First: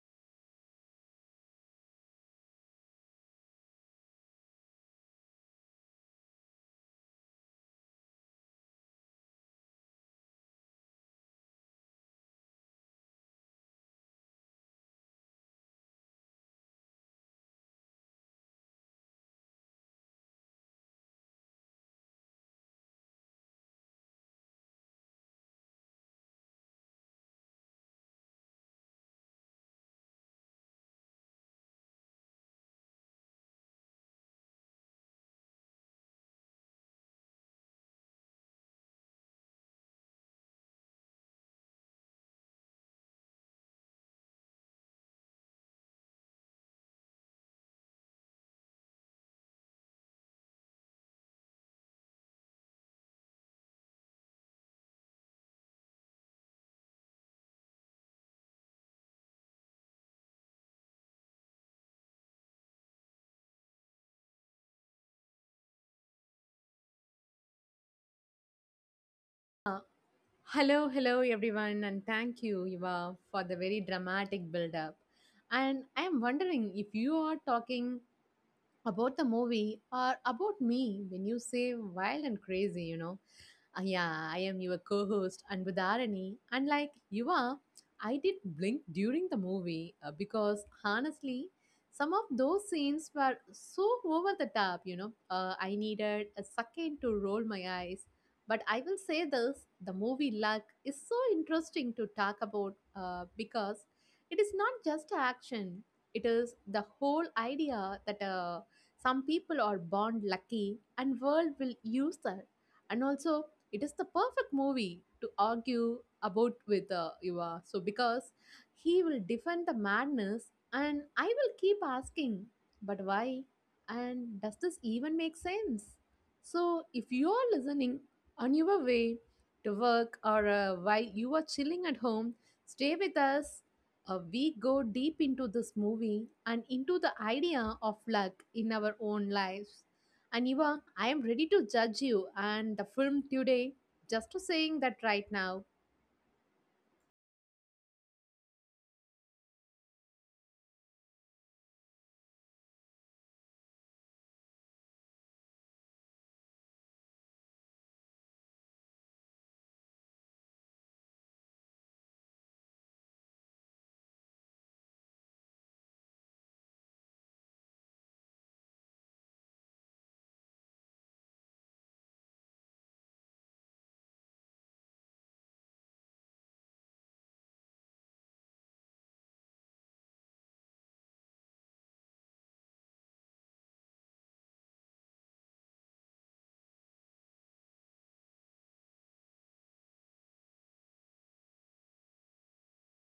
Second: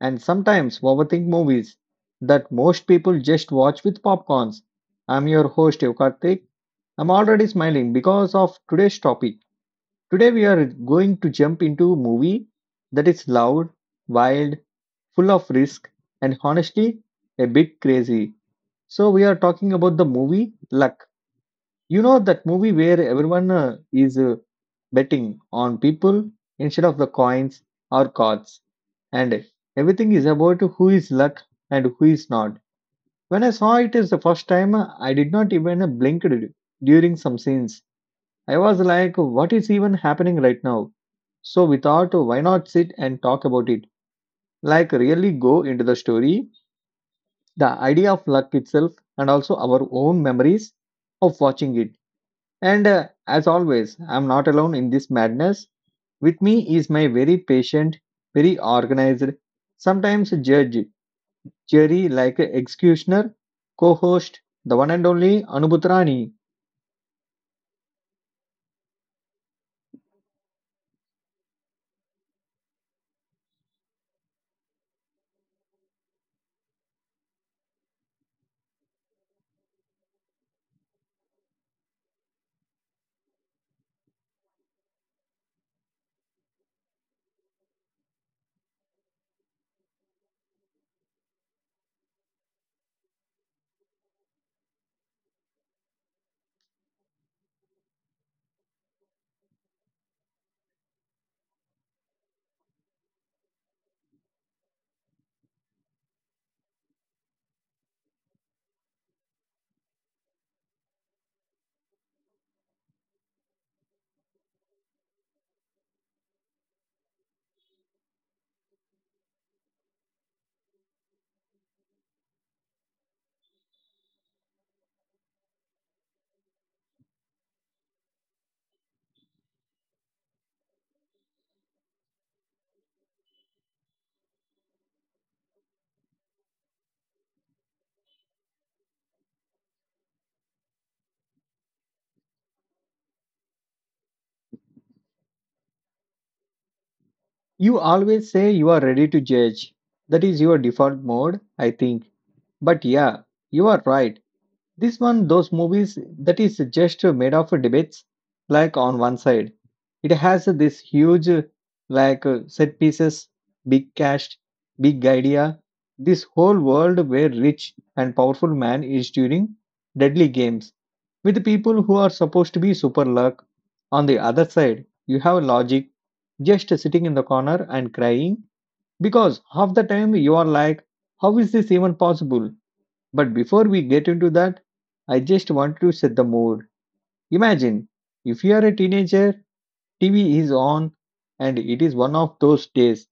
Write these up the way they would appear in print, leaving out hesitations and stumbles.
and sometimes overthink movies that most people just watch with popcorns. I'm your host Yokartik. I'm already smiling because of today's topic. Today we are going to jump into a movie that is loud, wild, full of risk, and honestly a bit crazy. So we are talking about the movie Luck, you know, that movie where everyone is betting on people instead of the coins or cards, and everything is about who is luck and who is not. When I saw it is the first time, I did not even during some scenes. I was like, what is even happening right now? So we thought, why not sit and talk about it? Like, really go into the story, the idea of luck itself, and also our own memories of watching it, and as always, I'm not alone in this madness. With me is my very patient, very organized, sometimes judge, jury like executioner, co host, the one and only Anubhutrani. Uh, Hello, hello everyone, and thank you, Eva, for the very dramatic build up. And I am wondering if you are talking about the movie or about me when you say wild and crazy, Ah, yeah, I am your co host, Anbudarani. And like you are, I did blink during the movie because honestly, some of those scenes were so over the top, I needed a second to roll my eyes. But I will say this, the movie Luck is so interesting to talk about because it is not just action, it is the whole idea that some people are born lucky and world will use that, and also it is the perfect movie to argue about with Yuva. So because he will defend the madness, and I will keep asking, but why? And does this even make sense? So if you are listening on your way to work or while you are chilling at home, stay with us. We go deep into this movie and into the idea of luck in our own lives. And Eva, I am ready to judge you and the film today. Just to saying that right now. You always say you are ready to judge. That is your default mode, I think. But yeah, you are right. This one, those movies that is just made of debates, like on one side. It has this huge, like, set pieces, big cast, big idea, this whole world where rich and powerful man is during deadly games with people who are supposed to be super luck. On the other side, you have logic just sitting in the corner and crying because half the time you are like, how is this even possible? But before we get into that, I just want to set the mood. Imagine if you are a teenager, TV is on, and it is one of those days,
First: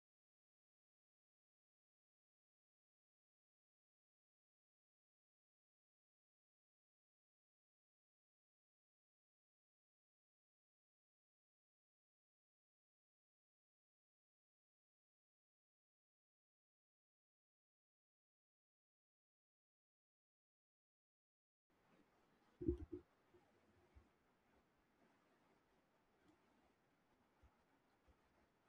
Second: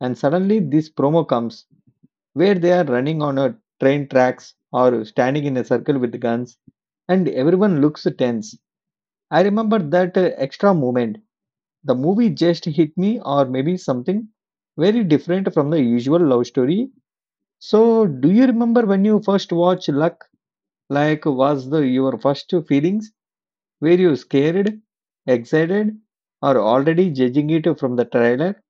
and suddenly this promo comes where they are running on a train tracks or standing in a circle with guns, and everyone looks tense. I remember that extra moment. The movie just hit me, or maybe something very different from the usual love story. So, do you remember when you first watched Lux? Like, was the your first feelings? Were you scared, excited, or already judging it from the trailer?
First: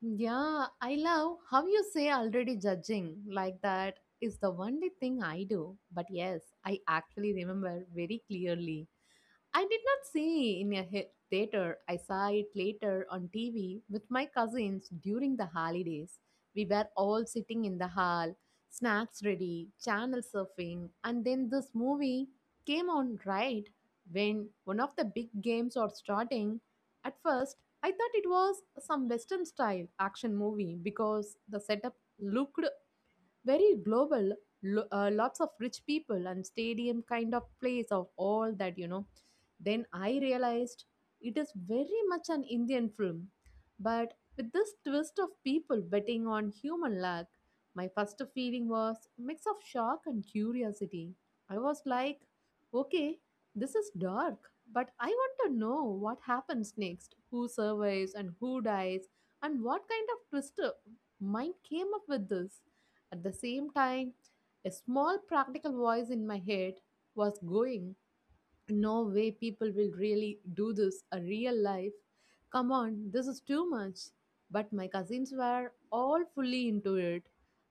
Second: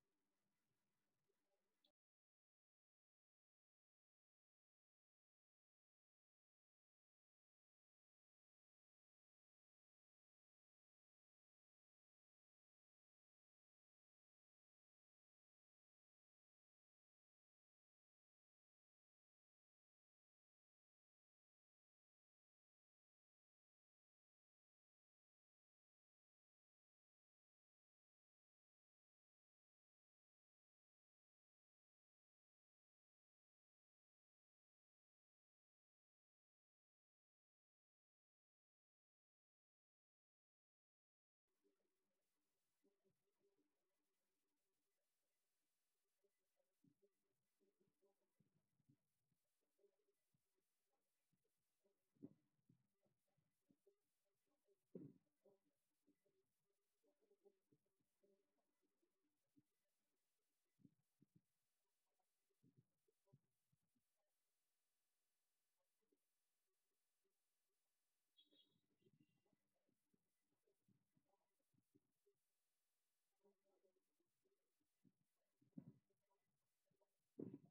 Yeah, I love how you say already judging, like that is the only thing I do. But yes, I actually remember very clearly, I did not see in a hit theater. I saw it later on TV with my cousins during the holidays. We were all sitting in the hall, snacks ready, channel surfing, and then this movie came on right when one of the big games are starting. At first, I thought it was some western style action movie because the setup looked very global, lots of rich people and stadium kind of place of all that, then I realized it is very much an Indian film, but with this twist of people betting on human luck. My first feeling was mix of shock and curiosity. I was like, okay, this is dark, but I want to know what happens next, who survives and who dies, and what kind of twist mind came up with this. At the same time, a small practical voice in my head was going, no way people will really do this a real life. Come on, this is too much. But my cousins were all fully into it.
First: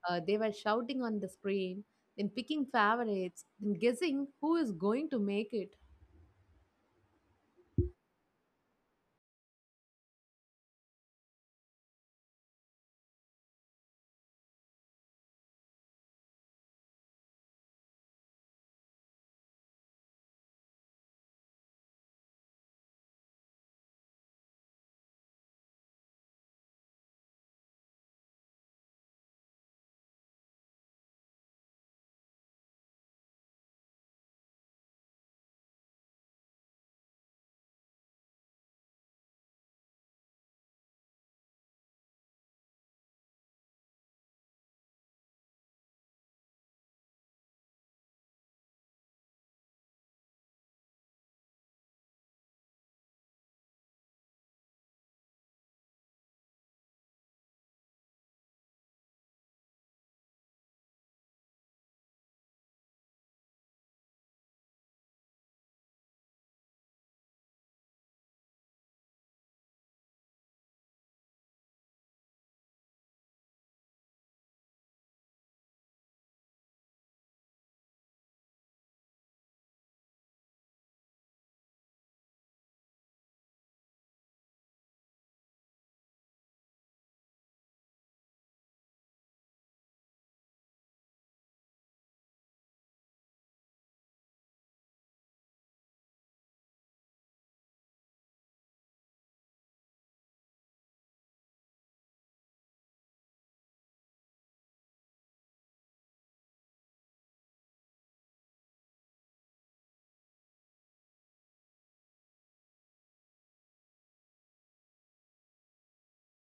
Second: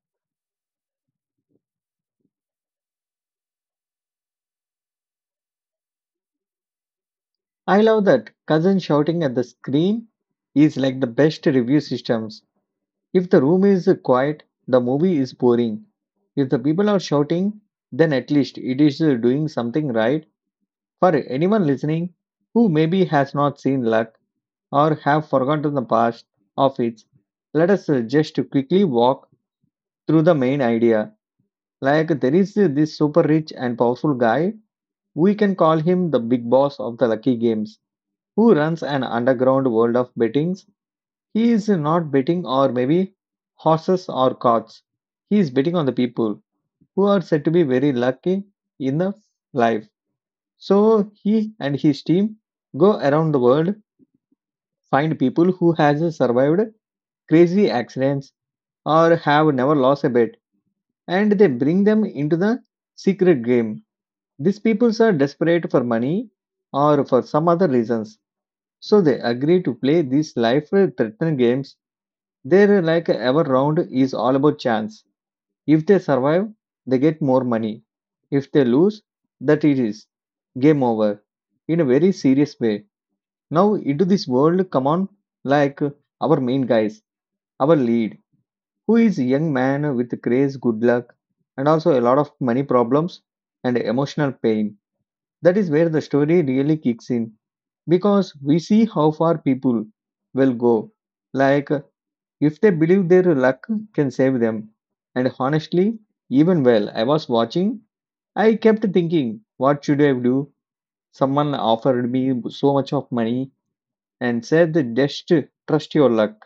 They were shouting on the screen, then picking favorites, then guessing who is going to make it. I love that. Cousin shouting at the screen is like the best review systems. If the room is quiet, the movie is boring. If the people are shouting, then at least it is doing something right. For anyone listening who maybe has not seen luck or have forgotten the past of it, let us just quickly walk through the main idea. Like there is this super rich and powerful guy, we can call him the big boss of the lucky games, who runs an underground world of bettings. He is not betting or maybe horses or cards. He is betting on the people who are said to be very lucky in the life. So he and his team go around the world, find people who has survived crazy accidents or have never lost a bet, and they bring them into the secret game. These peoples are desperate for money or for some other reasons, so they agree to play these life-threatening games. Their like ever round is all about chance. If they survive, they get more money. If they lose, that it is game over. In a very serious way. Now into this world, come on, like our main guys, our lead, who is a young man with craze, good luck, and also a lot of money problems and emotional pain, that is where the story really kicks in because we see how far people will go. Like, if they believe their luck can save them. And honestly, even while I was watching, I kept thinking, what should I do? Someone offered me so much of money and said, just trust your luck.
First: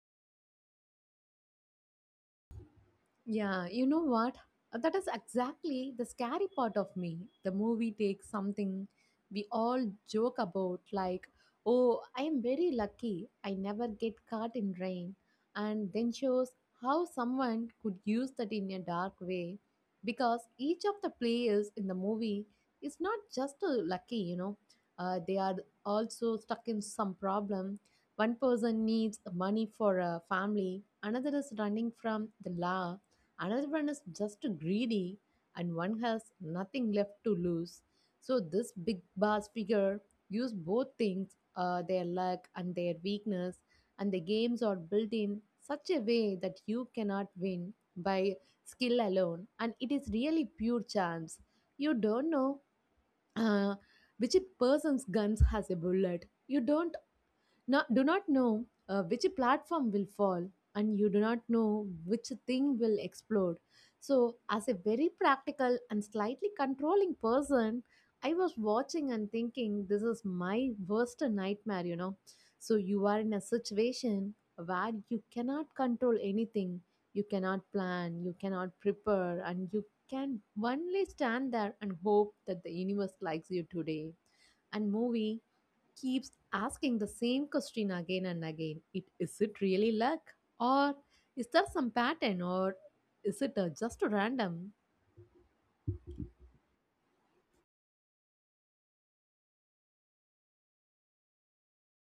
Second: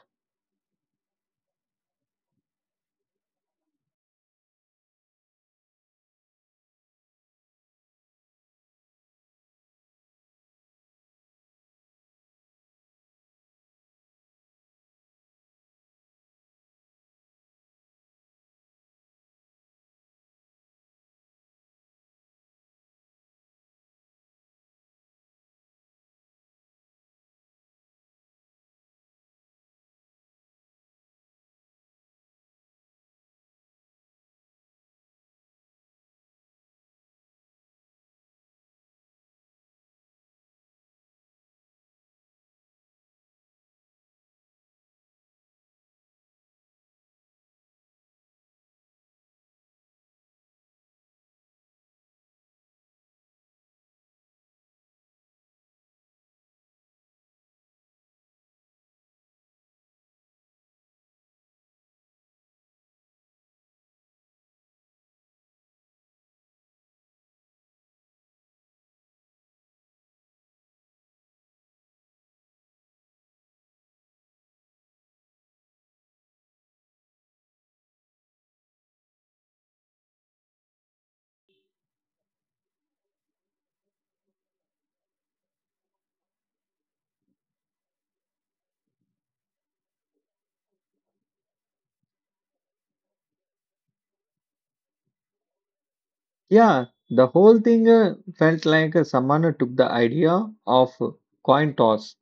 Yeah, you know what? That is exactly the scary part of me. The movie takes something we all joke about, like, oh, I am very lucky, I never get caught in rain, and then shows how someone could use that in a dark way. Because each of the players in the movie is not just lucky, they are also stuck in some problem. One person needs money for a family, another is running from the law, another one is just greedy, and one has nothing left to lose. So this big boss figure use both things, their luck and their weakness, and the games are built in such a way that you cannot win by skill alone, and it is really pure chance. You don't know uh, which person's guns has a bullet, you don't not, do not know which platform will fall, and you do not know which thing will explode. So as a very practical and slightly controlling person, I was watching and thinking, this is my worst nightmare, so you are in a situation where you cannot control anything, you cannot plan, you cannot prepare, and you can only stand there and hope that the universe likes you today. And movie keeps asking the same question again and again. It is, it really luck, or is there some pattern, or is it just random? Yeah, the whole thing felt like someone took the idea of coin toss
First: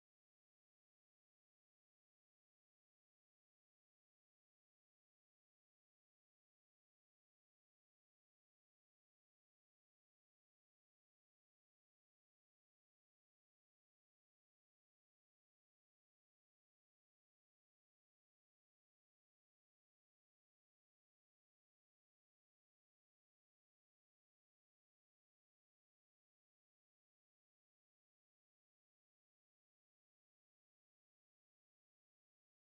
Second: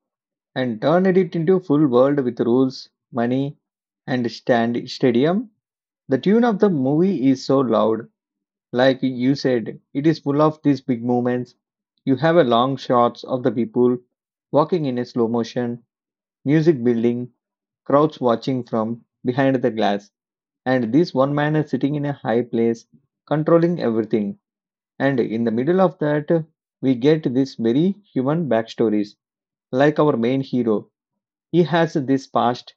and turned it into full world with rules, money, and stand stadium. The tune of the movie is so loud, like you said, it is full of these big movements. You have a long shots of the people walking in a slow motion, music building, crowds watching from behind the glass, and this one man is sitting in a high place, controlling everything. And in the middle of that, we get this very human backstories, like our main hero. He has this past.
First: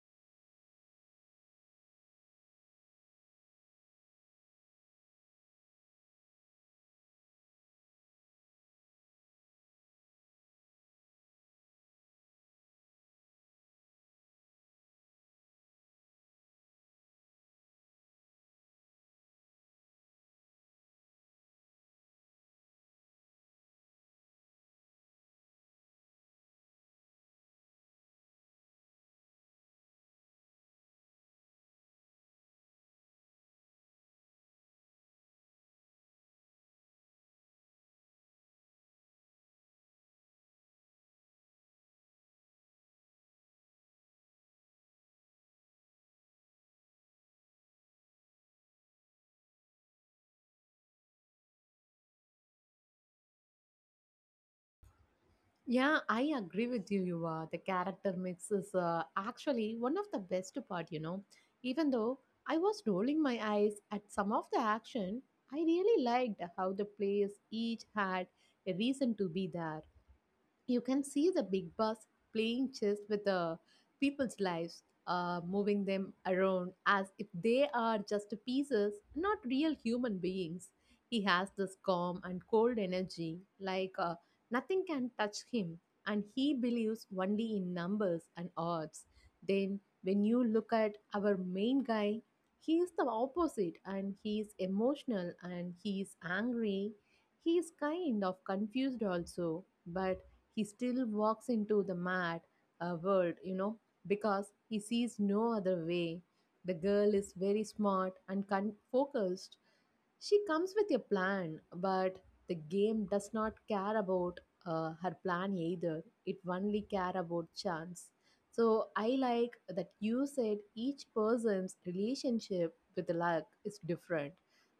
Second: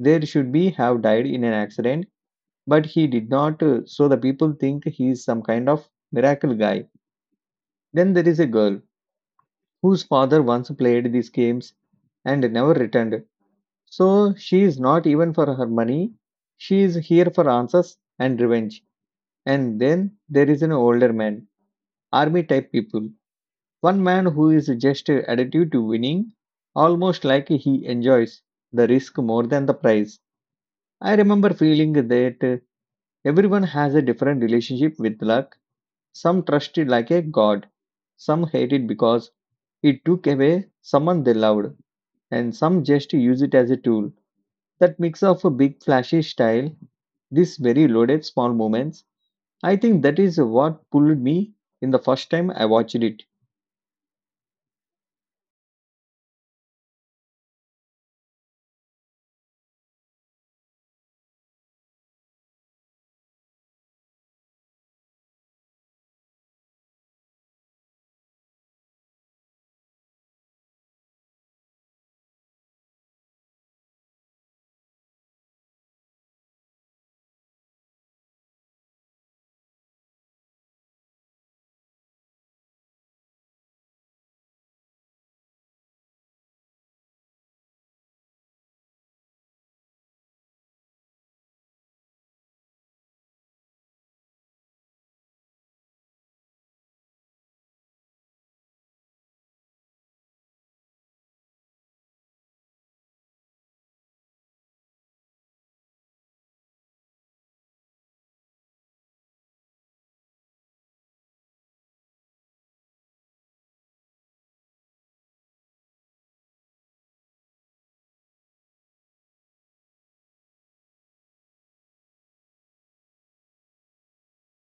There should be have died in an accident, but he did not, so the people think he is some kind of miracle guy. Then there is a girl whose father once played these games and never returned. So she is not even for her money. She is here for answers and revenge. And then there is an older man, army type people. One man who is just addicted to winning, almost like he enjoys the risk more than the prize. I remember feeling that everyone has a different relationship with luck. Some trust it like a god, some hate it because it took away someone they loved, and some just use it as a tool. That mix of a big flashy style, this very loaded small moments, I think that is what pulled me in the first time I watched it. Yeah, I agree with you, Yuva. The character mix is actually one of the best part. Even though I was rolling my eyes at some of the action, I really liked how the players each had a reason to be there. You can see the big boss playing chess with the people's lives, moving them around as if they are just pieces, not real human beings. He has this calm and cold energy, like nothing can touch him, and he believes only in numbers and odds. Then, when you look at our main guy, he is the opposite, and he is emotional and he is angry. He is kind of confused also, but he still walks into the mad world, because he sees no other way. The girl is very smart and focused. She comes with a plan, but the game does not care about her plan either. It only care about chance. So I like that you said each person's relationship with luck is different,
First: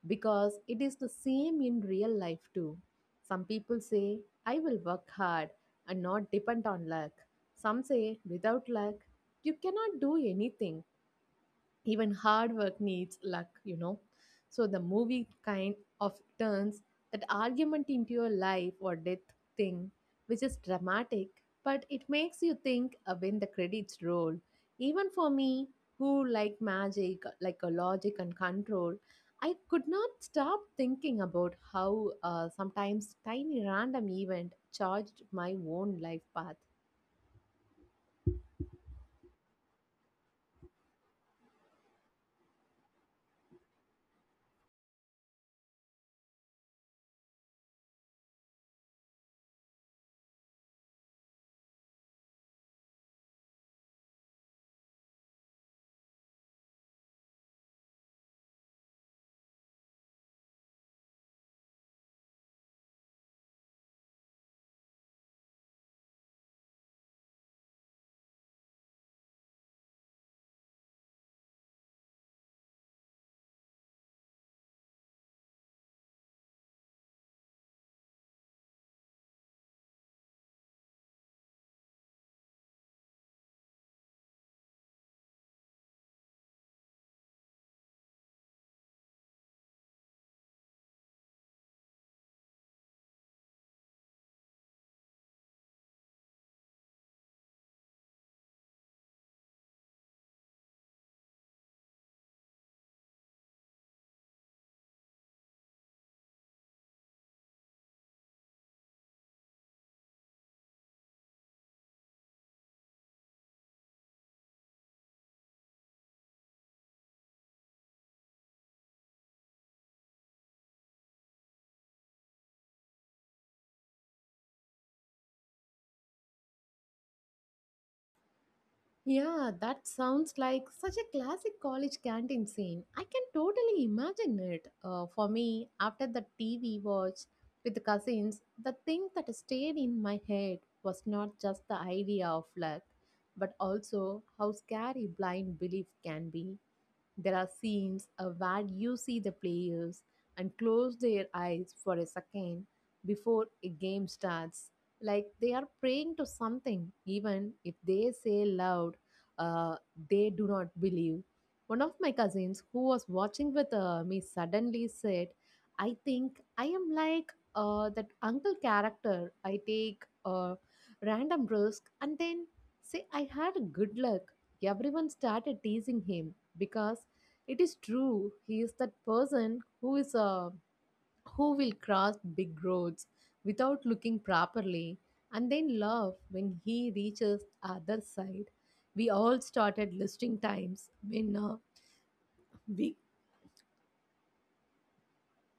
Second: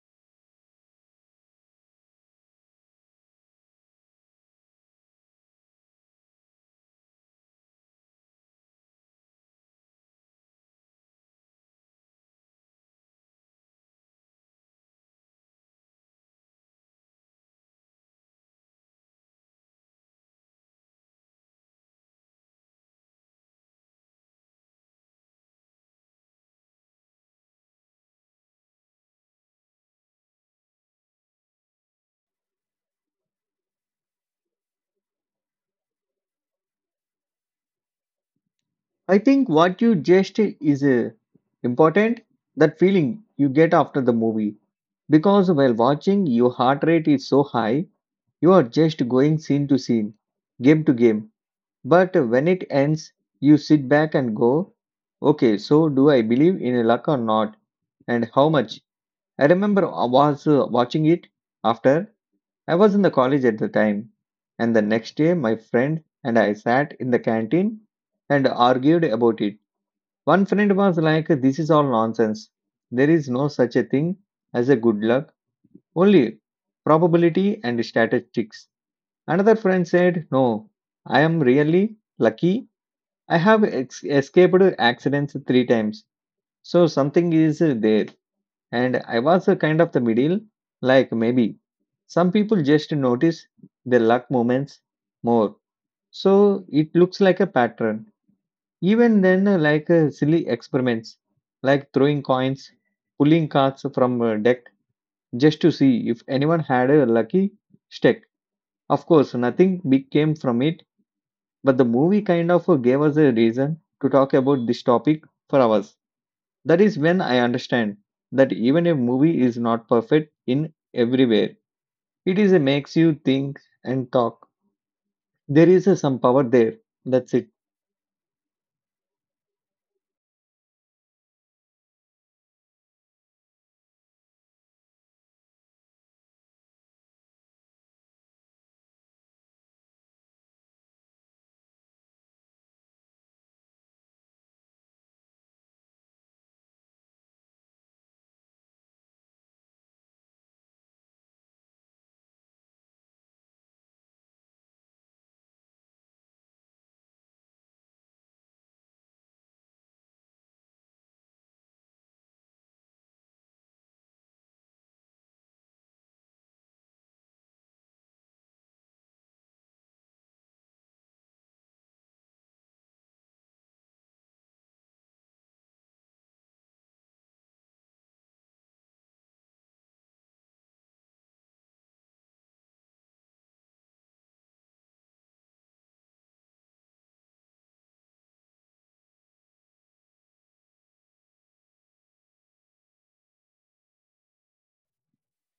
because it is the same in real life too. Some people say, I will work hard, and not depend on luck. Some say without luck, you cannot do anything, even hard work needs luck, so the movie kind of turns that argument into a life or death thing, which is dramatic, but it makes you think when the credits roll. Even for me, who like magic like a logic and control, I could not stop thinking about how sometimes tiny random event charged my own life path. I think what you just is important, that feeling you get after the movie because while watching your heart rate is so high. You are just going scene to scene, game to game. But when it ends, you sit back and go, okay, so do I believe in luck or not? And how much? I remember I was watching it after I was in the college at the time. And the next day, my friend and I sat in the canteen and argued about it. One friend was like, this is all nonsense. There is no such a thing as a good luck, only probability and statistics. Another friend said, no, I am really lucky. I have escaped accidents 3 times. So something is there. And I was a kind of the middle, like maybe. Some people just notice their luck moments more. So it looks like a pattern. Even then, like silly experiments, like throwing coins, pulling cards from a deck just to see if anyone had a lucky stick. Of course, nothing big came from it. But the movie kind of gave us a reason to talk about this topic for hours. That is when I understand that even a movie is not perfect in every way, it is a makes you think and talk. There is a some power there. That's it. Yeah, that sounds like such a classic college canteen scene. I can totally imagine it. For me, after the TV watch with the cousins, the thing that stayed in my head was not just the idea of luck, but also how scary blind belief can be. There are scenes where you see the players and close their eyes for a second before a game starts, like they are praying to something, even if they say loud, uh, they do not believe. One of my cousins who was watching with me suddenly said, I think I am like that uncle character. I take a random risk and then say I had good luck. Everyone started teasing him because it is true. He is that person who is a who will cross big roads without looking properly and then laugh when he reaches the other side. We all started listing times when we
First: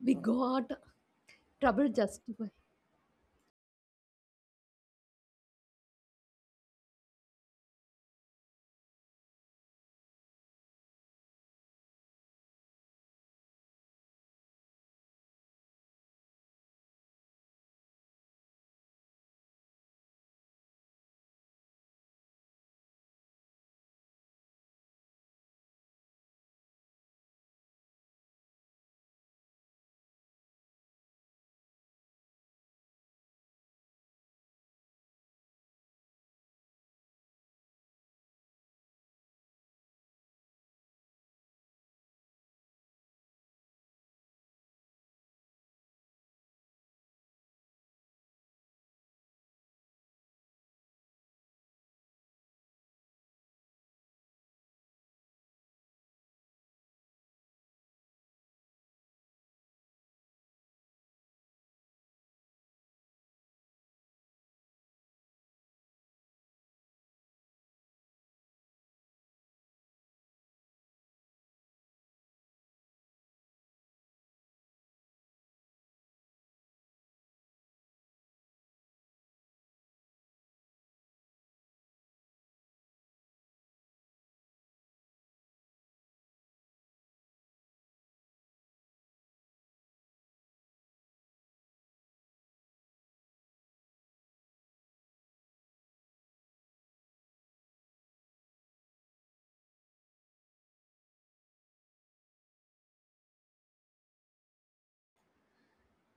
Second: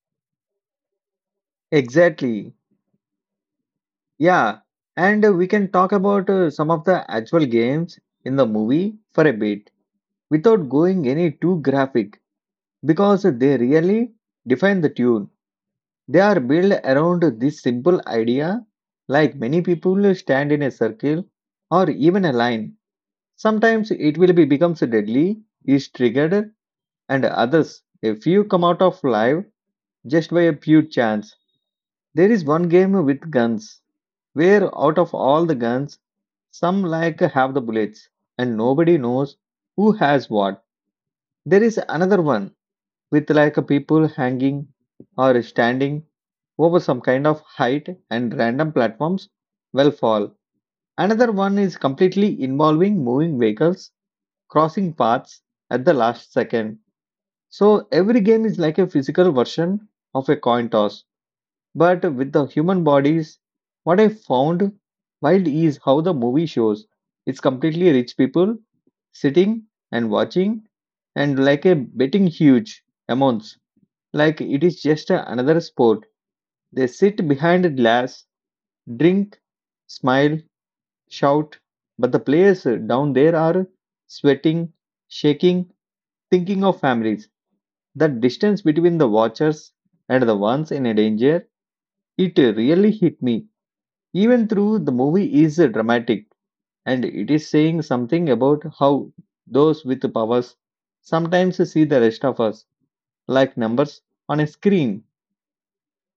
we got trouble justified. Exactly. Yeah. And we can talk about some of the actual games in the movie for a bit without going any too graphic because they really define the tune. They are built around this simple idea, like many people stand in a circle or even a line. Sometimes it will be becomes deadly, is triggered, and others a few come out of life just by a pure chance. There is one game with guns where out of all the guns, some like have the bullets, and nobody knows who has what. There is another one with like a people hanging or standing over some kind of height and random platforms will fall. Another one is completely involving moving vehicles crossing paths at the last second. So every game is like a physical version of a coin toss, but with the human bodies. What I found wild is how the movie shows it's completely rich people sitting and watching and like a betting huge amounts like it is just another sport. They sit behind a glass, drink, smile, shout, but the players down there are sweating, shaking, thinking of families. The distance between the watchers and the ones in danger, it really hit me. Even though the movie is dramatic and it is saying something about how those with powers sometimes see the rest of us like numbers on a screen.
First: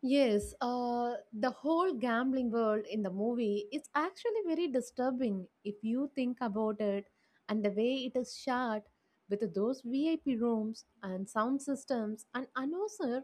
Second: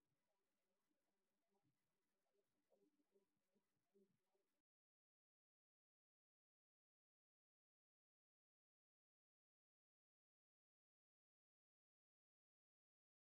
Yes, the whole gambling world in the movie is actually very disturbing if you think about it, and the way it is shot with those VIP rooms and sound systems and announcer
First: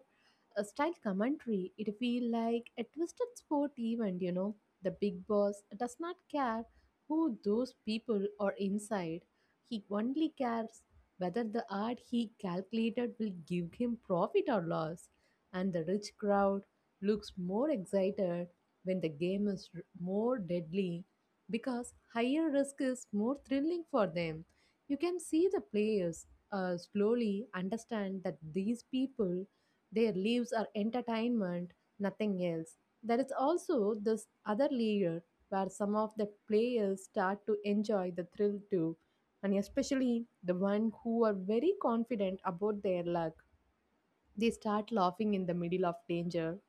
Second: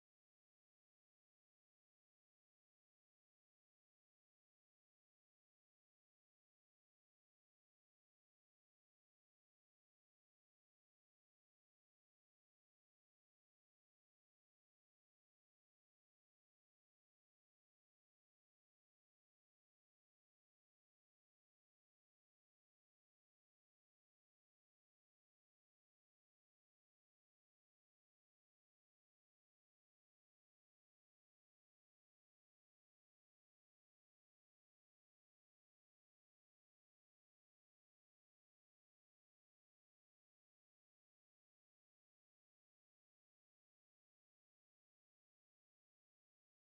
a style commentary, it feel like a twisted sport event, The big boss does not care who those people are inside. He only cares whether the art he calculated will give him profit or loss. And the rich crowd looks more excited when the game is more deadly, because higher risk is more thrilling for them. You can see the players slowly understand that these people, their lives are entertainment, nothing else. There is also this other layer where some of the players start to enjoy the thrill too, and especially the one who are very confident about their luck. They start laughing in the middle of danger,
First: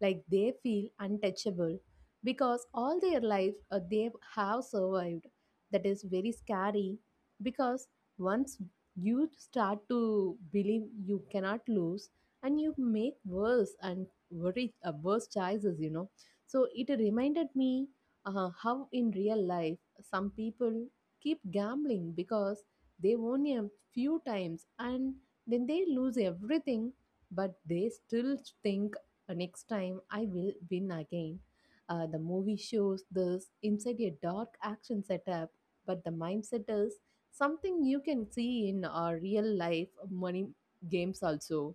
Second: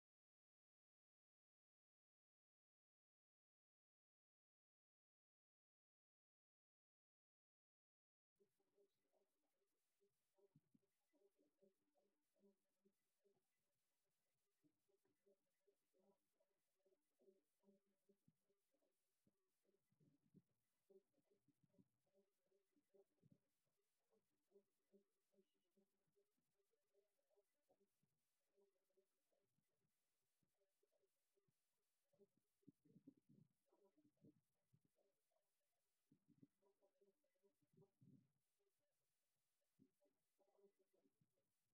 like they feel untouchable because all their life they have survived. That is very scary because once you start to believe you cannot lose, and you make worse and very worse choices, So it reminded me how in real life some people keep gambling because they won a few times and then they lose everything, but they still think, next time I will win again. The movie shows this inside a dark action setup, but the mindset is something you can see in our real life money games also.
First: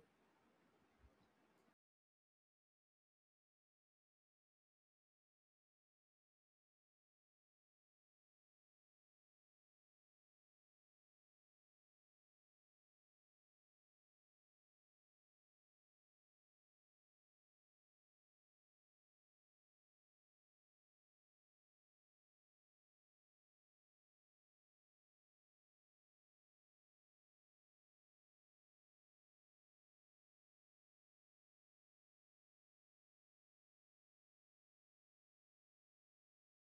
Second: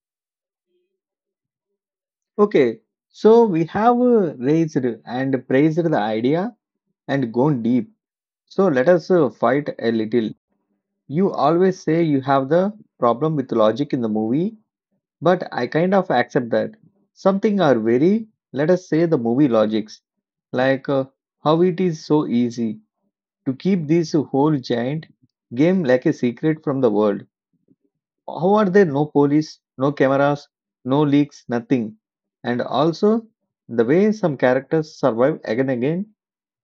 Okay, so we have raised and praised the idea and gone deep. So let us fight a little. You always say you have the problem with logic in the movie, but I kind of accept that. Something are very, let us say, the movie logics, like how it is so easy to keep this whole giant game like a secret from the world. How are there no police, no cameras, no leaks, nothing? And also, the way some characters survive again and again,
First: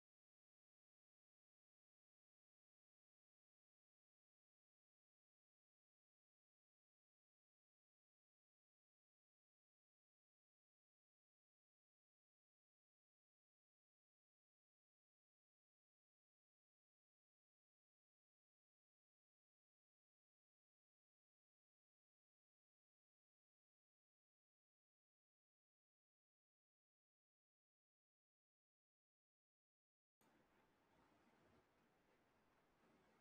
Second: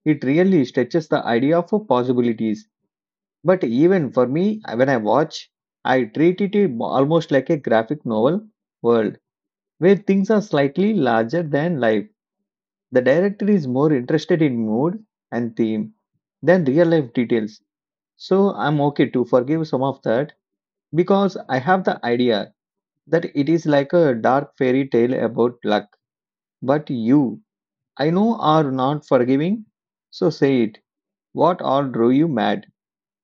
it really stretches the idea of possibilities. But even for me, when I watch, I treat it almost like a graphic novel world where things are slightly larger than life. The director is more interested in mood and theme than real life details. So I'm okay to forgive some of that because I have the idea that it is like a dark fairy tale about luck. But you, I know, are not forgiving. So say it. What all drove you mad?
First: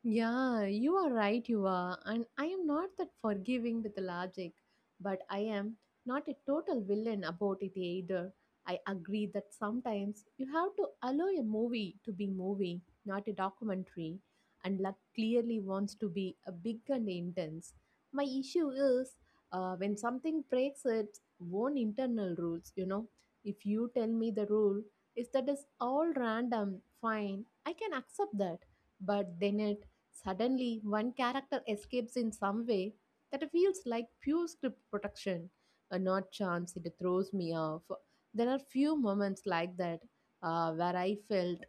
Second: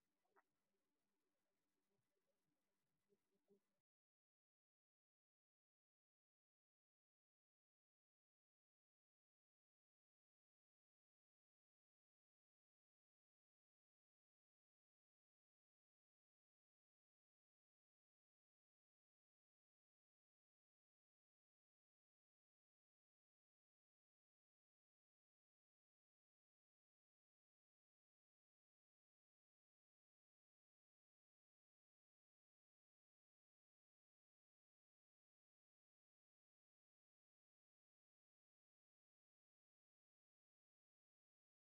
Yeah, you are right, you are. And I am not that forgiving with logic, but I am not a total villain about it either. I agree that sometimes you have to allow a movie to be movie, not a documentary, and luck clearly wants to be a big and intense. My issue is when something breaks its own internal rules, if you tell me the rule is that is all random, fine, I can accept that, but then it suddenly, one character escapes in some way that feels like pure script protection, a not chance, it throws me off. There are few moments like that where I felt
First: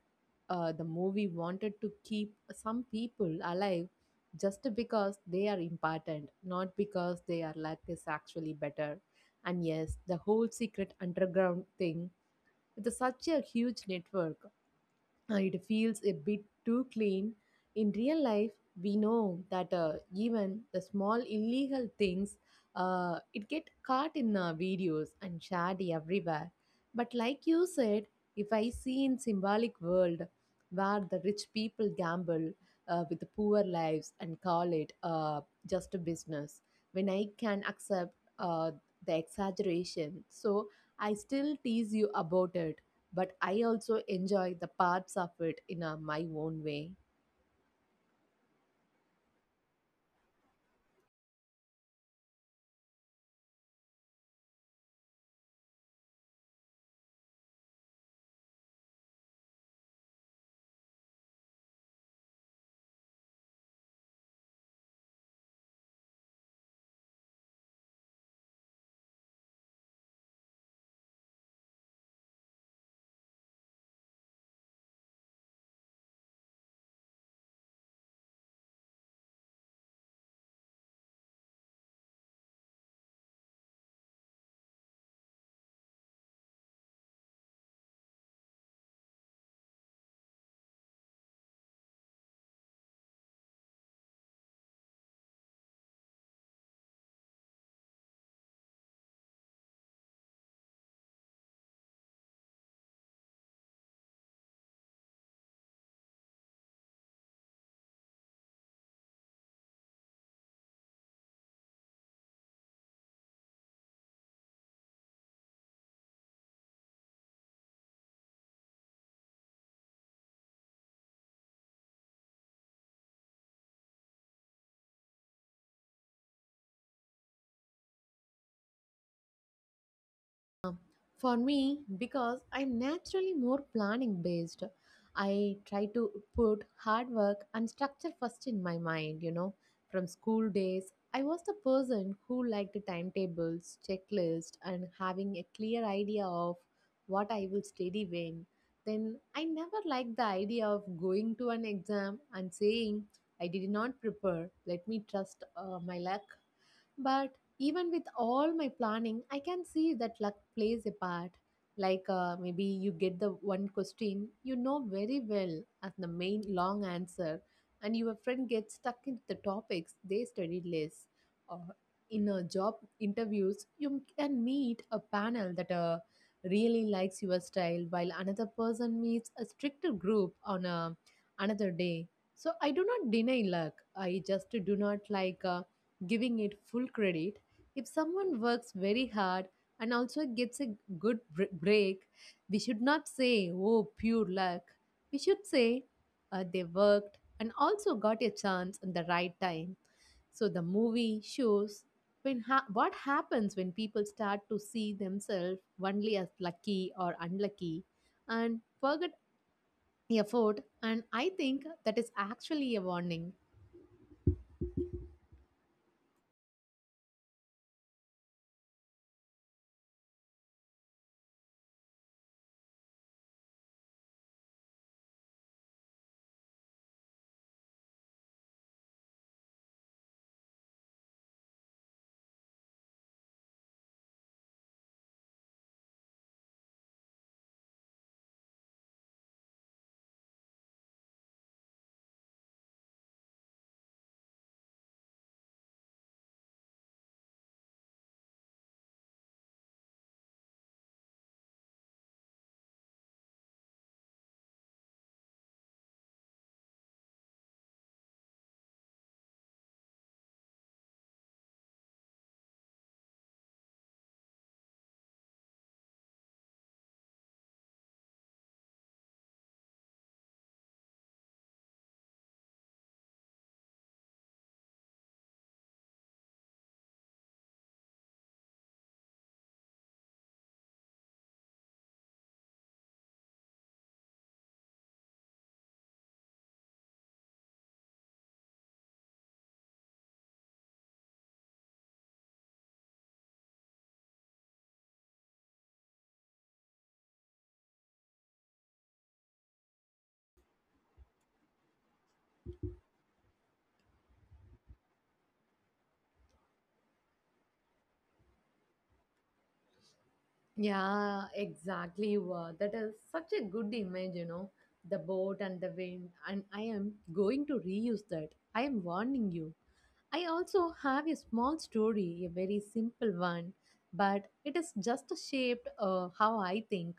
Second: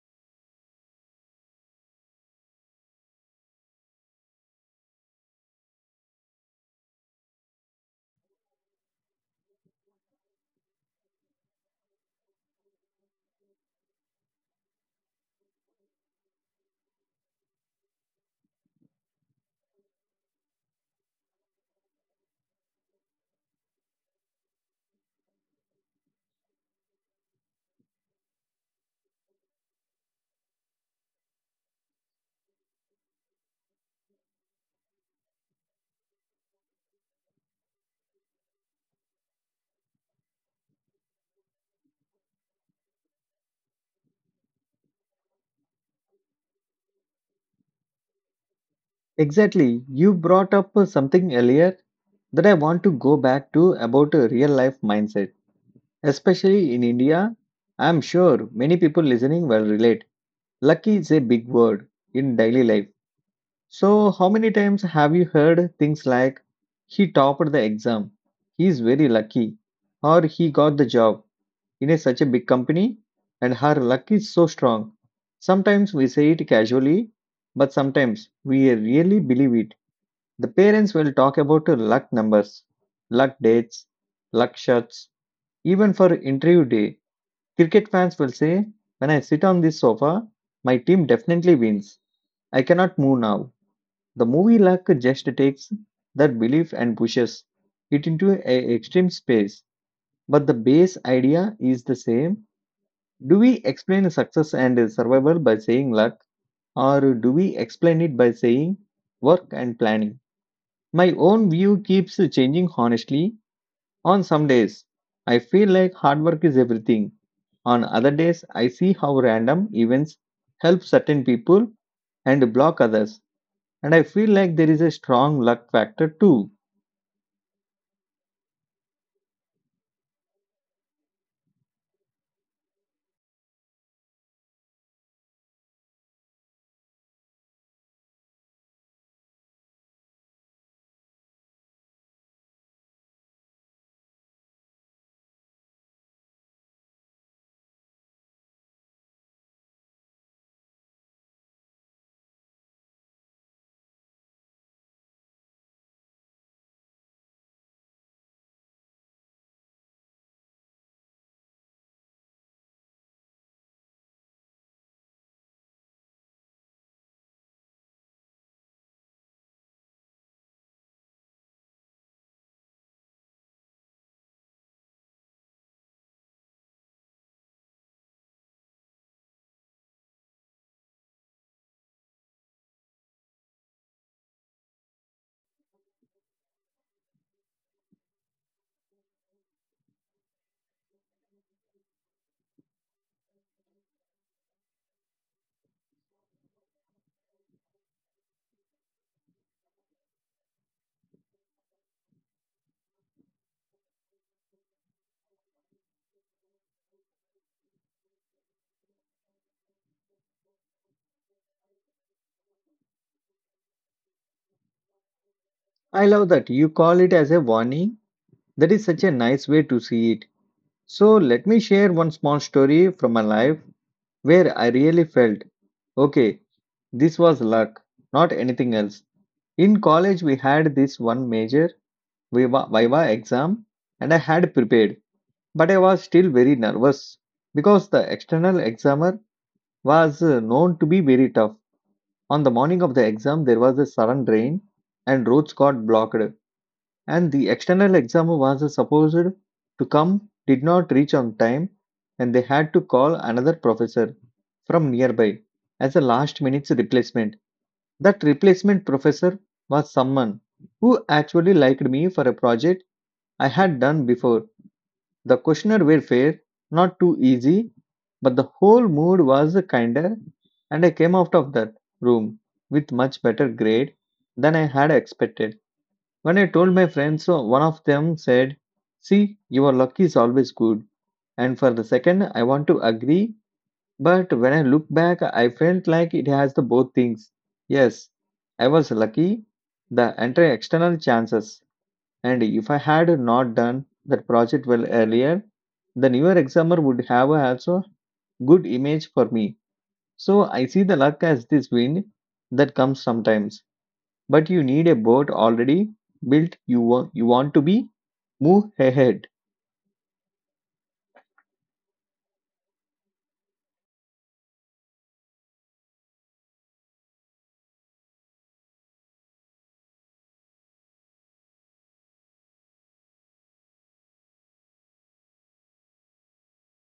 the movie wanted to keep some people alive just because they are important, not because their luck is actually better. And yes, the whole secret underground thing with such a huge network it feels a bit too clean. In real life, we know that even the small illegal things, it get caught in videos and shared everywhere. But like you said, if I see in symbolic world where the rich people gamble with the poor lives and call it just a business, when I can accept uh, the exaggeration, so I still tease you about it but I also enjoy the parts of it in a, my own way. Exactly. You brought up something earlier that I want to go back to about a real life mindset, especially in India. I'm sure many people listening will relate. Lucky is a big word in daily life. So, how many times have you heard things like, he topped the exam, he's very lucky, or he got the job? In a such a big company and her luck is so strong. Sometimes we say it casually, but sometimes we really believe it. The parents will talk about luck numbers, luck dates, luck shots, even for interview day. Cricket fans will say, when I sit on this sofa, my team definitely wins. I cannot move now. The movie luck just takes that belief and pushes it into an extreme space. But the base idea is the same: do we explain success and survival by saying luck, or do we explain it by saying work and planning? My own view keeps changing honestly. On some days, I feel like hard work is everything. On other days, I see how random events help certain people and block others. And I feel like there is a strong luck factor too. For me, because I'm naturally more planning based, I try to put hard work and structure first in my mind, you know. From school days, I was the person who liked timetables, checklists, and having a clear idea of what I will study when. Then I never liked the idea of going to an exam and saying, I did not prepare. Let me trust my luck. But even with all my planning, I can see that luck plays a part. Like maybe you get the one question you know very well as the main long answer, and your friend gets stuck into the topics they studied less. Or in a job interviews, you can meet a panel that really likes your style, while another person meets a stricter group on a another day. So I do not deny luck. I just do not like. Giving it full credit. If someone works very hard and also gets a break, we should not say, oh, pure luck. We should say, they worked and also got a chance at the right time. So the movie shows what happens when people start to see themselves only as lucky or unlucky and forget effort, and I think that is actually a warning. I love that you call it as a warning. That is such a nice way to see it. So, let me share one small story from my life where I really felt, okay, this was luck, not anything else. In college, we had this one major Viva exam, and I had prepared, but I was still very nervous because the external examiner was known to be very tough. On the morning of the exam, there was a sudden rain and roads got blocked, and the external exam was supposed to come, did not reach on time, and they had to call another professor from nearby as a last minute replacement. That replacement professor was someone who actually liked me for a project I had done before. The questioner were fair, not too easy, but the whole mood was kinder, and I came out of that room with much better grade than I had expected. When I told my friends, so one of them said, see, your luck is always good. And for the second, I want to agree, but when I look back, I felt like it has the both things. Yes, I was lucky, the entire external chances. And if I had not done that project well earlier, the newer examiner would have also good image for me. So I see the luck as this wind that comes sometimes, but you need a boat already built you want to be move ahead. Yeah, exactly. Wow, that is such a good image, you know, the boat and the wind. And I am going to reuse that. I am warning you. I also have a small story, a very simple one, but it is just shaped how I think.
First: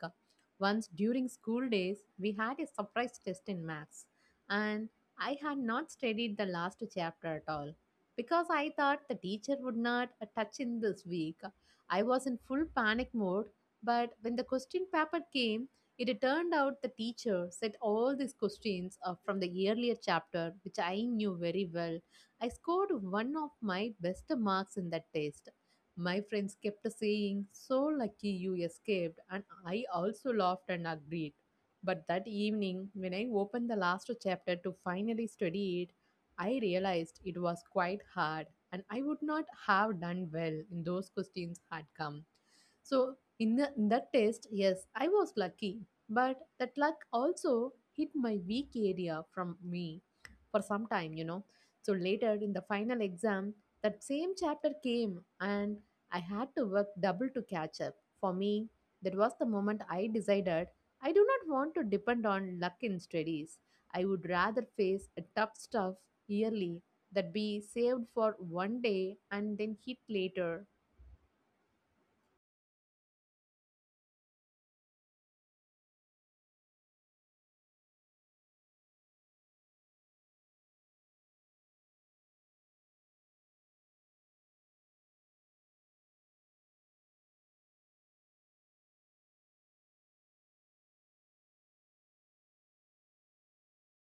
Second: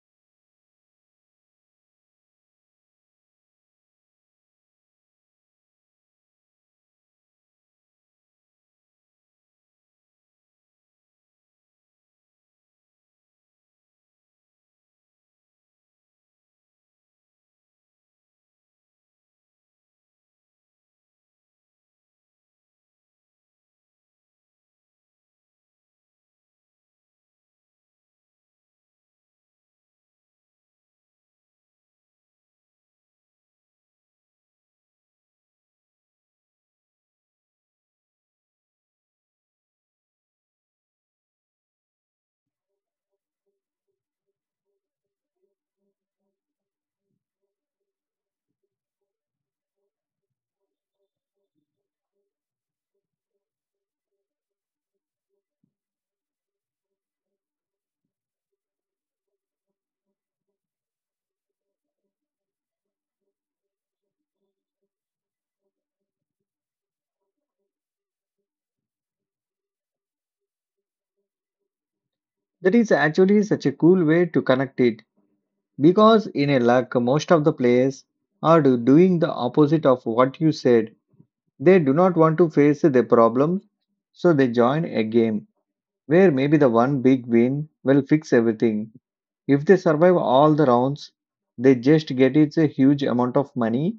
Once during school days, we had a surprise test in maths, and I had not studied the last chapter at all because I thought the teacher would not touch in this week. I was in full panic mode, but when the question paper came, it turned out the teacher said all these questions from the earlier chapter, which I knew very well. I scored one of my best marks in that test. My friends kept saying, so lucky you escaped, and I also laughed and agreed. But that evening, when I opened the last chapter to finally study it, I realized it was quite hard, and I would not have done well in those questions had come. So in that test, yes, I was lucky, but that luck also hit my weak area from me for some time, you know. So later in the final exam, that same chapter came and I had to work double to catch up. For me, that was the moment I decided I do not want to depend on luck in studies. I would rather face a tough stuff yearly that be saved for one day and then hit later. That is actually such a cool way to connect it, because in a luck most of the players are doing the opposite of what you said. They do not want to face their problems, so they join a game where maybe the one big win will fix everything. If they survive all the rounds, they just get it's a huge amount of money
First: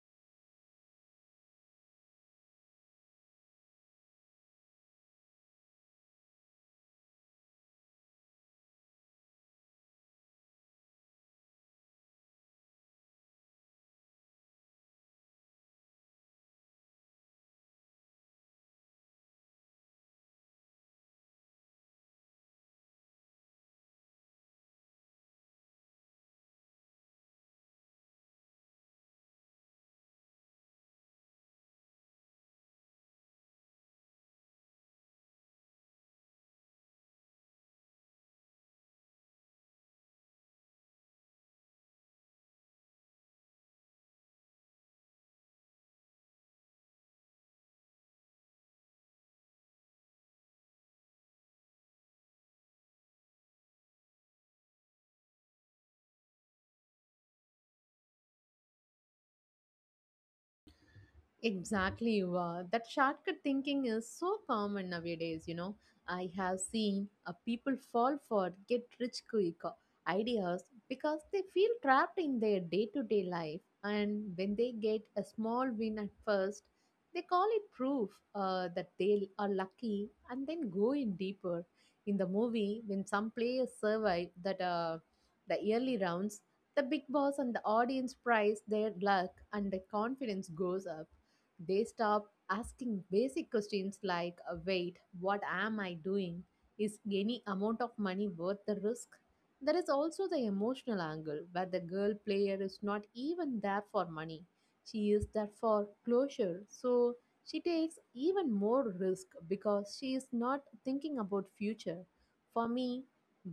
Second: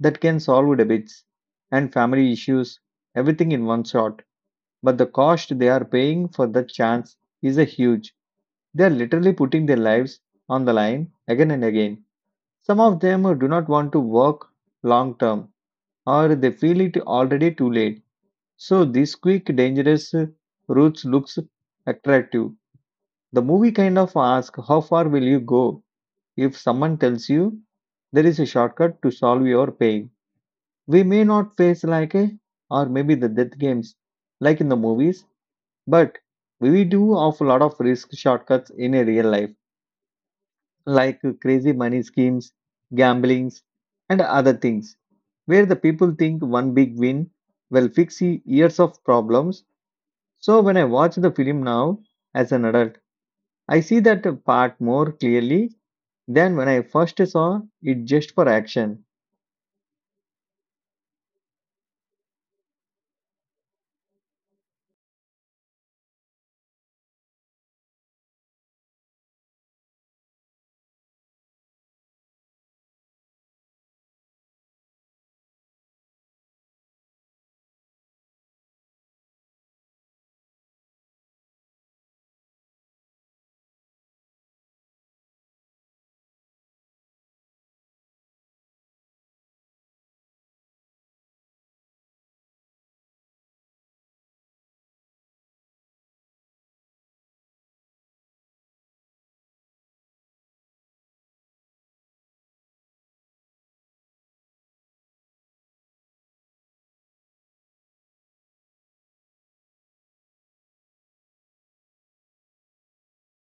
that can solve debits and family issues, everything in one shot. But the cost they are paying for that chance is a huge. They are literally putting their lives on the line again and again. Some of them do not want to work long term, or they feel it already too late. So this quick dangerous route looks attractive. The movie kind of asks, how far will you go if someone tells you there is a shortcut to solve your pain? We may not face like a, or maybe the death games like in the movies. But we do of a lot of risk shortcuts in a real life, like crazy money schemes, gamblings, and other things, where the people think one big win will fix years of problems. So when I watch the film now as an adult, I see that part more clearly than when I first saw it just for action. Exactly. Wow. That shortcut thinking is so common nowadays, you know. I have seen people fall for get rich quick ideas because they feel trapped in their day to day life. And when they get a small win at first, they call it proof that they are lucky and then go in deeper. In the movie, when some players survive that the early rounds, the big boss and the audience prize their luck and their confidence goes up, they stop asking basic questions like weight, what am I doing? Is any amount of money worth the risk? There is also the emotional angle where the girl player is not even there for money. She is there for closure. So she takes even more risk because she is not thinking about future. For me,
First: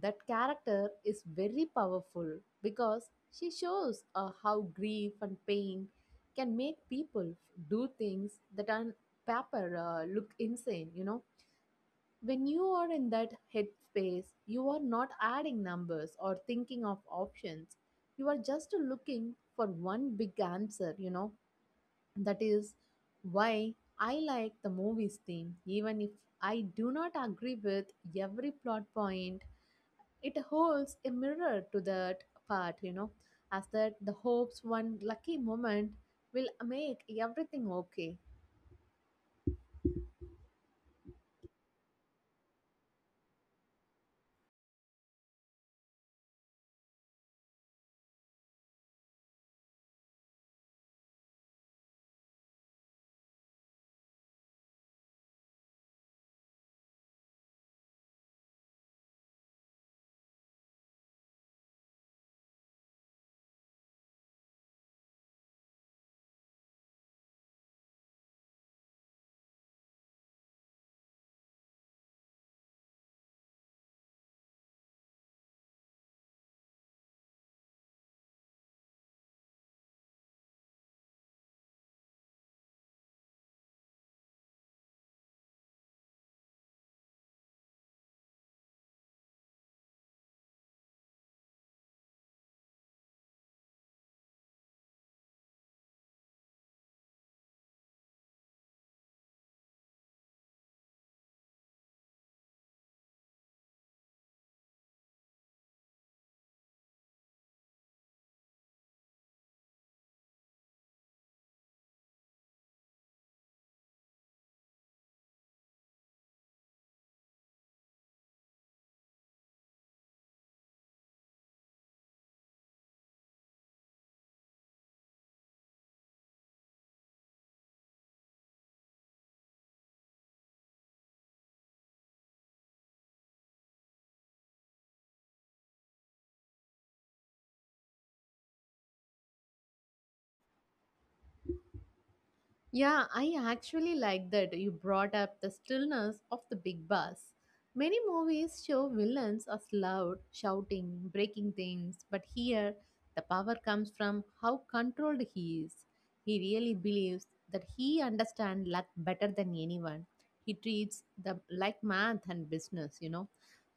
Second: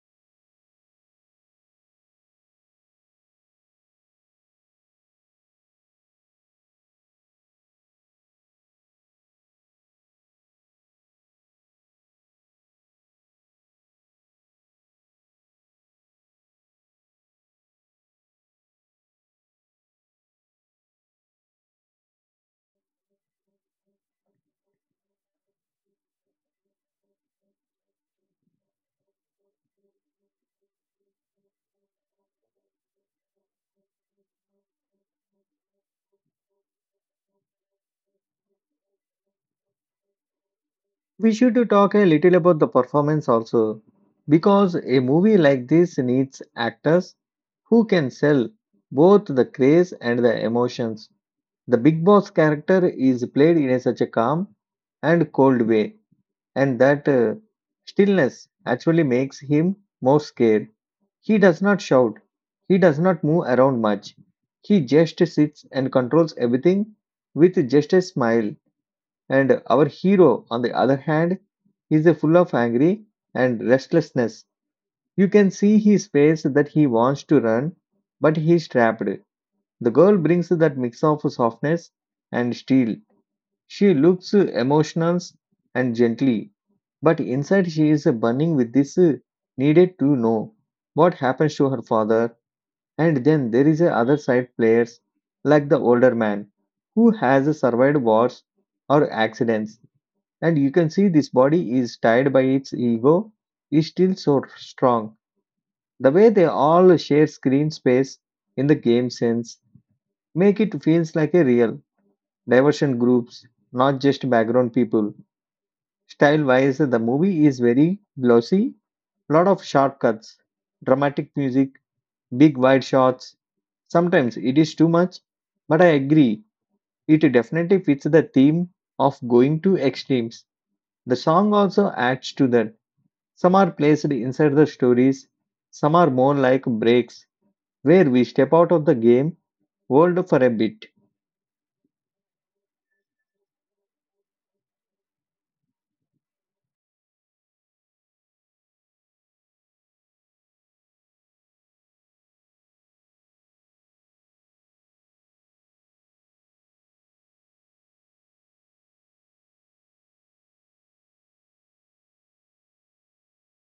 that character is very powerful because she shows how grief and pain can make people do things that on paper look insane, you know. When you are in that headspace, you are not adding numbers or thinking of options, you are just looking for one big answer, you know. That is why I like the movie's theme, even if I do not agree with every plot point. It holds a mirror to that part, you know, as that the hopes one lucky moment will make everything okay. We should talk a little about the performance also, because a movie like this needs actors who can sell both the craze and the emotions. The Big Boss character is played in a such a calm and cold way, and that stillness actually makes him more scared. He does not shout, he does not move around much, he just sits and controls everything with just a smile. And our hero, on the other hand, is a full of angry and restlessness. You can see his face that he wants to run, but he is trapped. The girl brings that mix of softness and steel. She looks emotional and gently, but inside she is burning with this needed to know what happens to her father. And then there is a other side players like the older man who has survived wars or accidents, and you can see this body is tied by its ego, is still so strong. The way they all share screen space in the game sense make it feels like a real diversion groups, not just background people. Style wise, the movie is very glossy, lot of shortcuts, dramatic music, big wide shots. Sometimes it is too much, but I agree. It definitely fits the theme of going to extremes. The song also adds to that. Some are placed inside the stories, some are more like breaks where we step out of the game world for a bit. Yeah, I actually like that you brought up the stillness of the big bus. Many movies show villains as loud, shouting, breaking things, but here the power comes from how controlled he is. He really believes that he understands luck better than anyone. He treats them like math and business, you know.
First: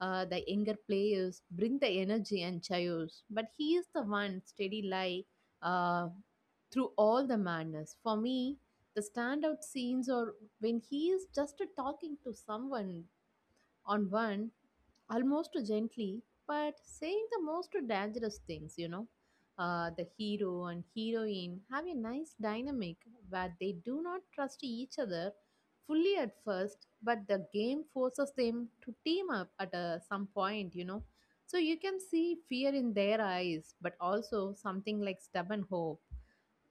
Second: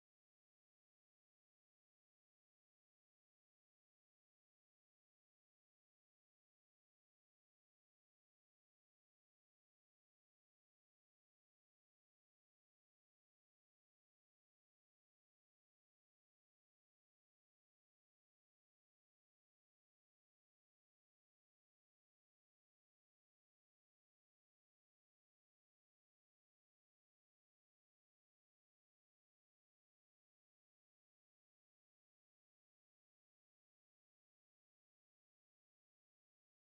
The younger players bring the energy and chaos, but he is the one steady lie uh, through all the madness. For me, the standout scenes are when he is just talking to someone on one, almost gently, but saying the most dangerous things, you know. The hero and heroine have a nice dynamic where they do not trust each other fully at first, but the game forces them to team up at some point, you know. So you can see fear in their eyes, but also something like stubborn hope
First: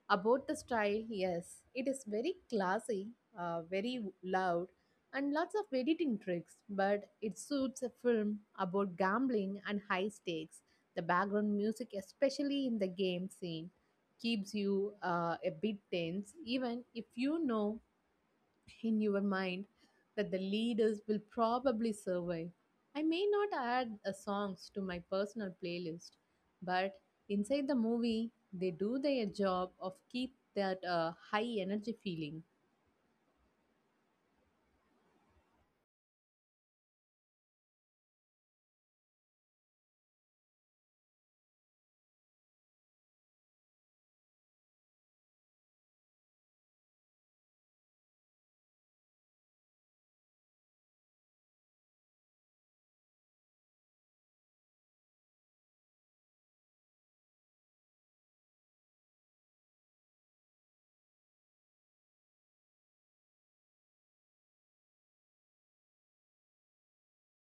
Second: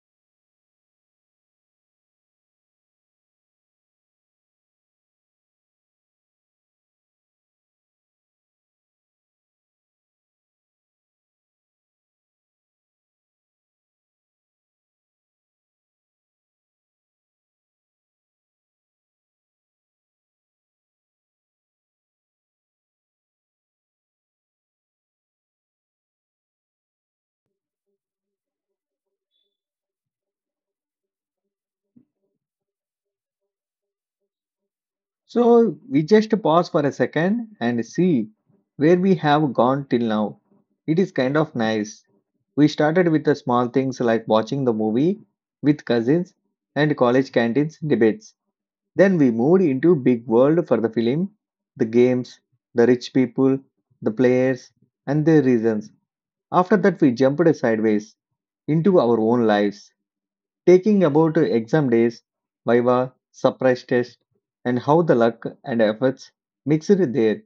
about the style. Yes, it is very classy, very loud, and lots of editing tricks, but it suits a film about gambling and high stakes. The background music, especially in the game scene, keeps you a bit tense, even if you know in your mind that the leaders will probably survive. I may not add songs to my personal playlist, but inside the movie, they do their job of keep that high energy feeling. So we just pause for a second and see where we have gone till now. It is kind of nice. We started with the small things like watching the movie with cousins and college canteens debates. Then we moved into big world for the film, the games, the rich people, the players, and their reasons. After that, we jumped sideways into our own lives, taking about exam days, viva, surprise test, and how the luck and efforts mixed there.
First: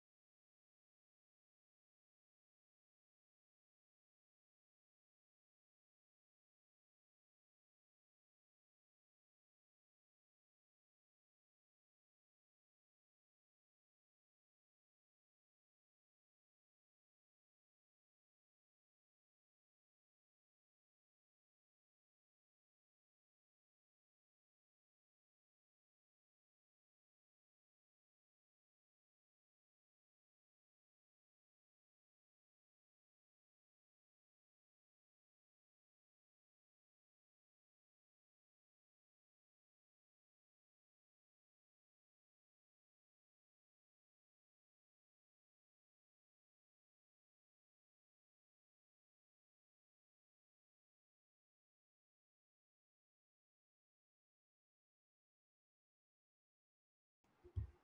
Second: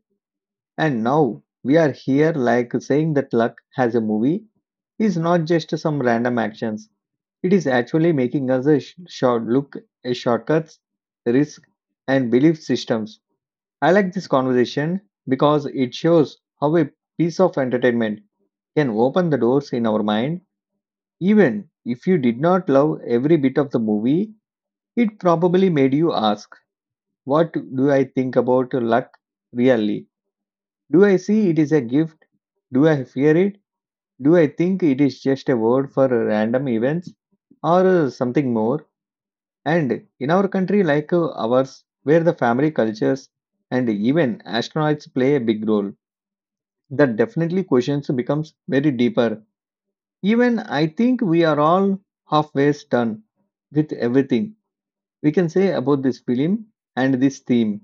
And now we are here, like saying that luck has a movie is not just some random actions. It is actually making us a short look at shortcuts, risk, and belief systems. I like this conversation because it shows how a piece of entertainment can open the doors in our mind. Even if you did not love every bit of the movie, it probably made you ask, what do I think about luck really? Do I see it is a gift? Do I fear it? Do I think it is just a word for random events or something more? And in our country like ours, where the family cultures and even astronauts play a big role, that definitely questions becomes very deeper. Even I think we are all halfway done with everything we can say about this film and this theme.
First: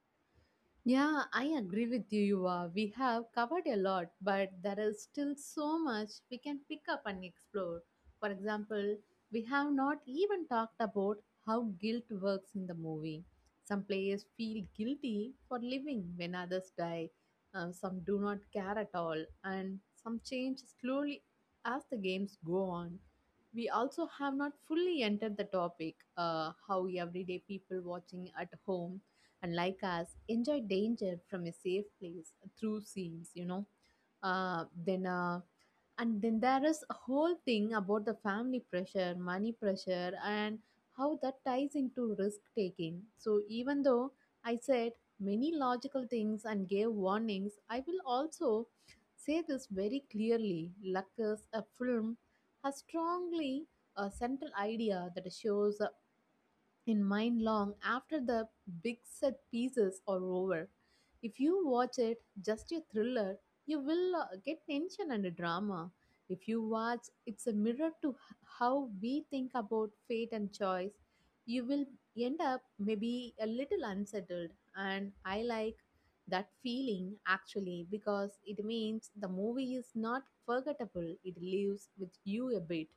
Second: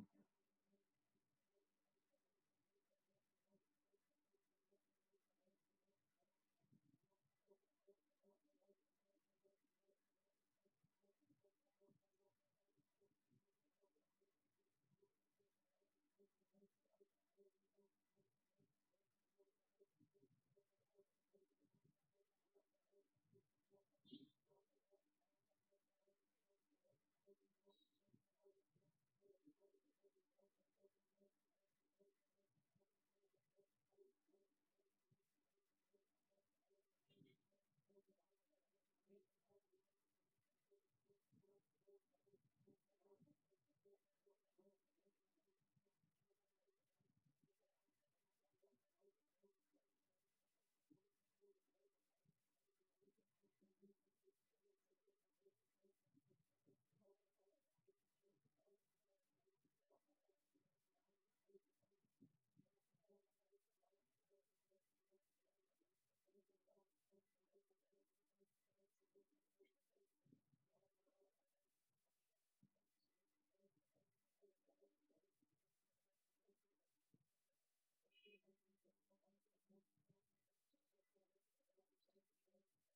Yeah, I agree with you, Yuva. We have covered a lot, but there is still so much we can pick up and explore. For example, we have not even talked about how guilt works in the movie. Some players feel guilty for living when others die, some do not care at all, and some change slowly as the games go on. We also have not fully entered the topic how everyday people watching at home and like us enjoy danger from a safe place through scenes, you know. Then And then there is a whole thing about the family pressure money pressure and how that ties into risk taking. So even though I said many logical things and gave warnings, I will also say this very clearly, luck is a film has strongly a central idea that shows in mind long after the big set pieces are over. If you watch it just a thriller, you will get tension and a drama. If you watch, it's a mirror to how we think about fate and choice. You will end up maybe a little unsettled, and I like that feeling actually, because it means the movie is not forgettable. It lives with you a bit.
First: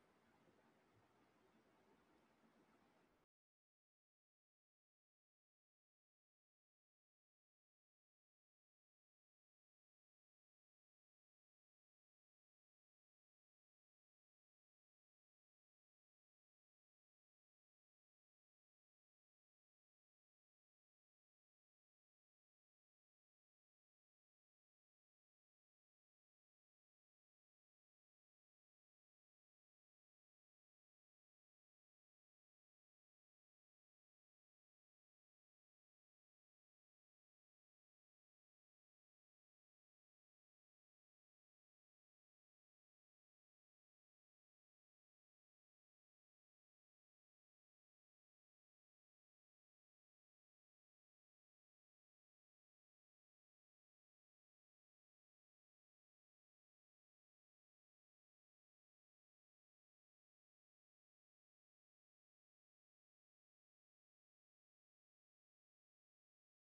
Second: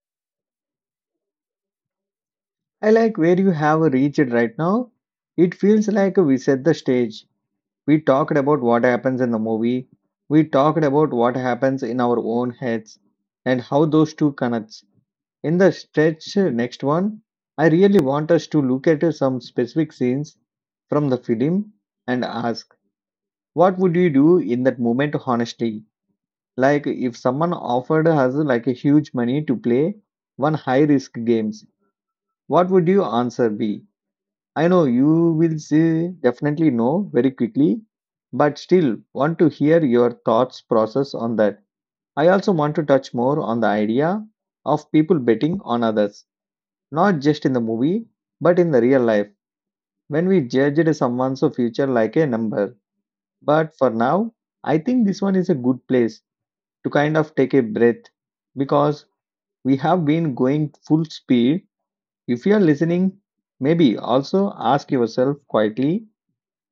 I like where you have reached right now. It feels like we set the stage. We talked about what happens in the movie. We talked about what happens in our own heads and how those two connects. In the stretch next one, I really want us to look at some specific scenes from the film and ask, what would you do in that moment honestly? Like if someone offered us like a huge money to play one high risk games, what would your answer be? I know you will say definitely no very quickly, but still want to hear your thoughts process on that. I also want to touch more on the idea of people betting on others, not just in the movie, but in the real life when we judged someone's future like a number. But for now, I think this one is a good place to kind of take a breath, because we have been going full speed. If you are listening, maybe also ask yourself quietly,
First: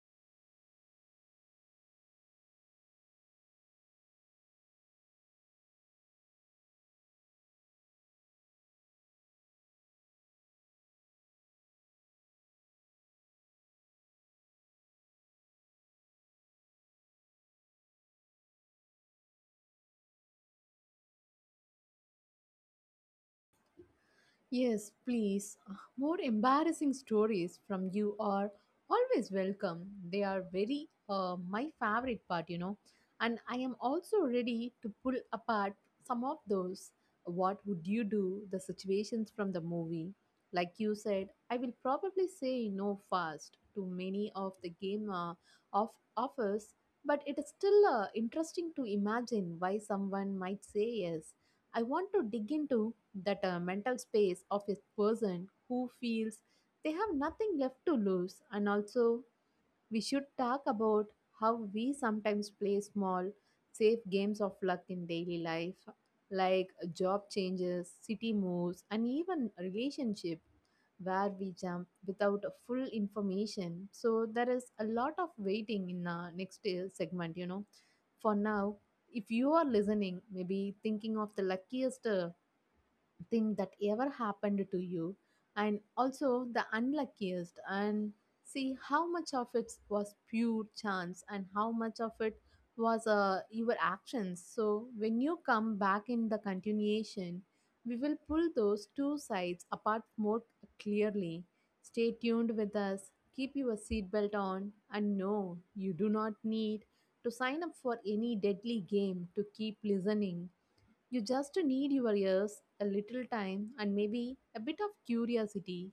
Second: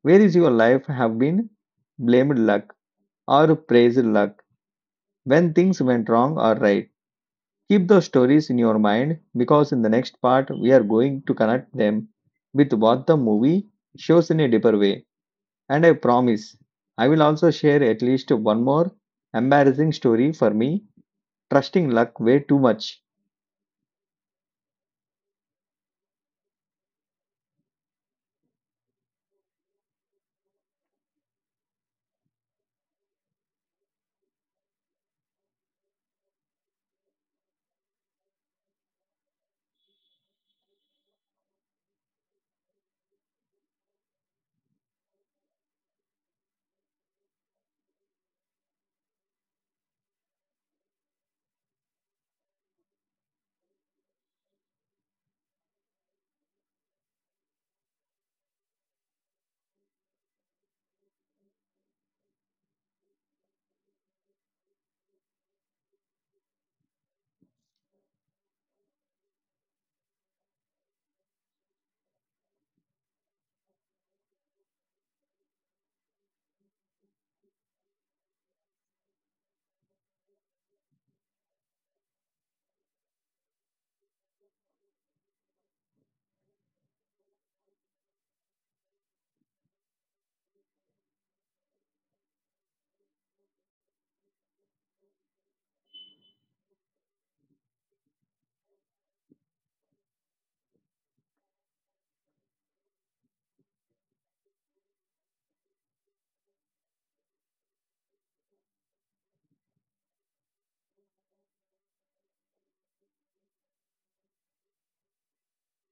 where is your life have been blamed luck or praised luck when things went wrong or right. Keep those stories in your mind, because in the next part we are going to connect them with what the movie shows in a deeper way. And I promise I will also share at least one more embarrassing story for me trusting luck way too much. Yes, please. More embarrassing stories from you are always welcome. They are very my favorite part, you know. And I am also ready to pull apart some of those. What would you do? The situations from the movie. Like you said, I will probably say no fast to many of the game of offers, but it is still interesting to imagine why someone might say yes. I want to dig into that mental space of a person who feels they have nothing left to lose. And also we should talk about how we sometimes play small, safe games of luck in daily life, like job changes, city moves, and even relationship, where we jump without a full information. So there is a lot of waiting in the next segment, you know. For now, if you are listening, maybe thinking of the luckiest thing that ever happened to you and also the unluckiest, and see how much of it was pure chance and how much of it was your actions. So when you come back in the continuation, we will pull those two sides apart more clearly. Stay tuned with us, keep your seatbelt on, and no, you do not need to sign up for any deadly game to keep listening. You just need your ears, a little time, and maybe a bit of curiosity.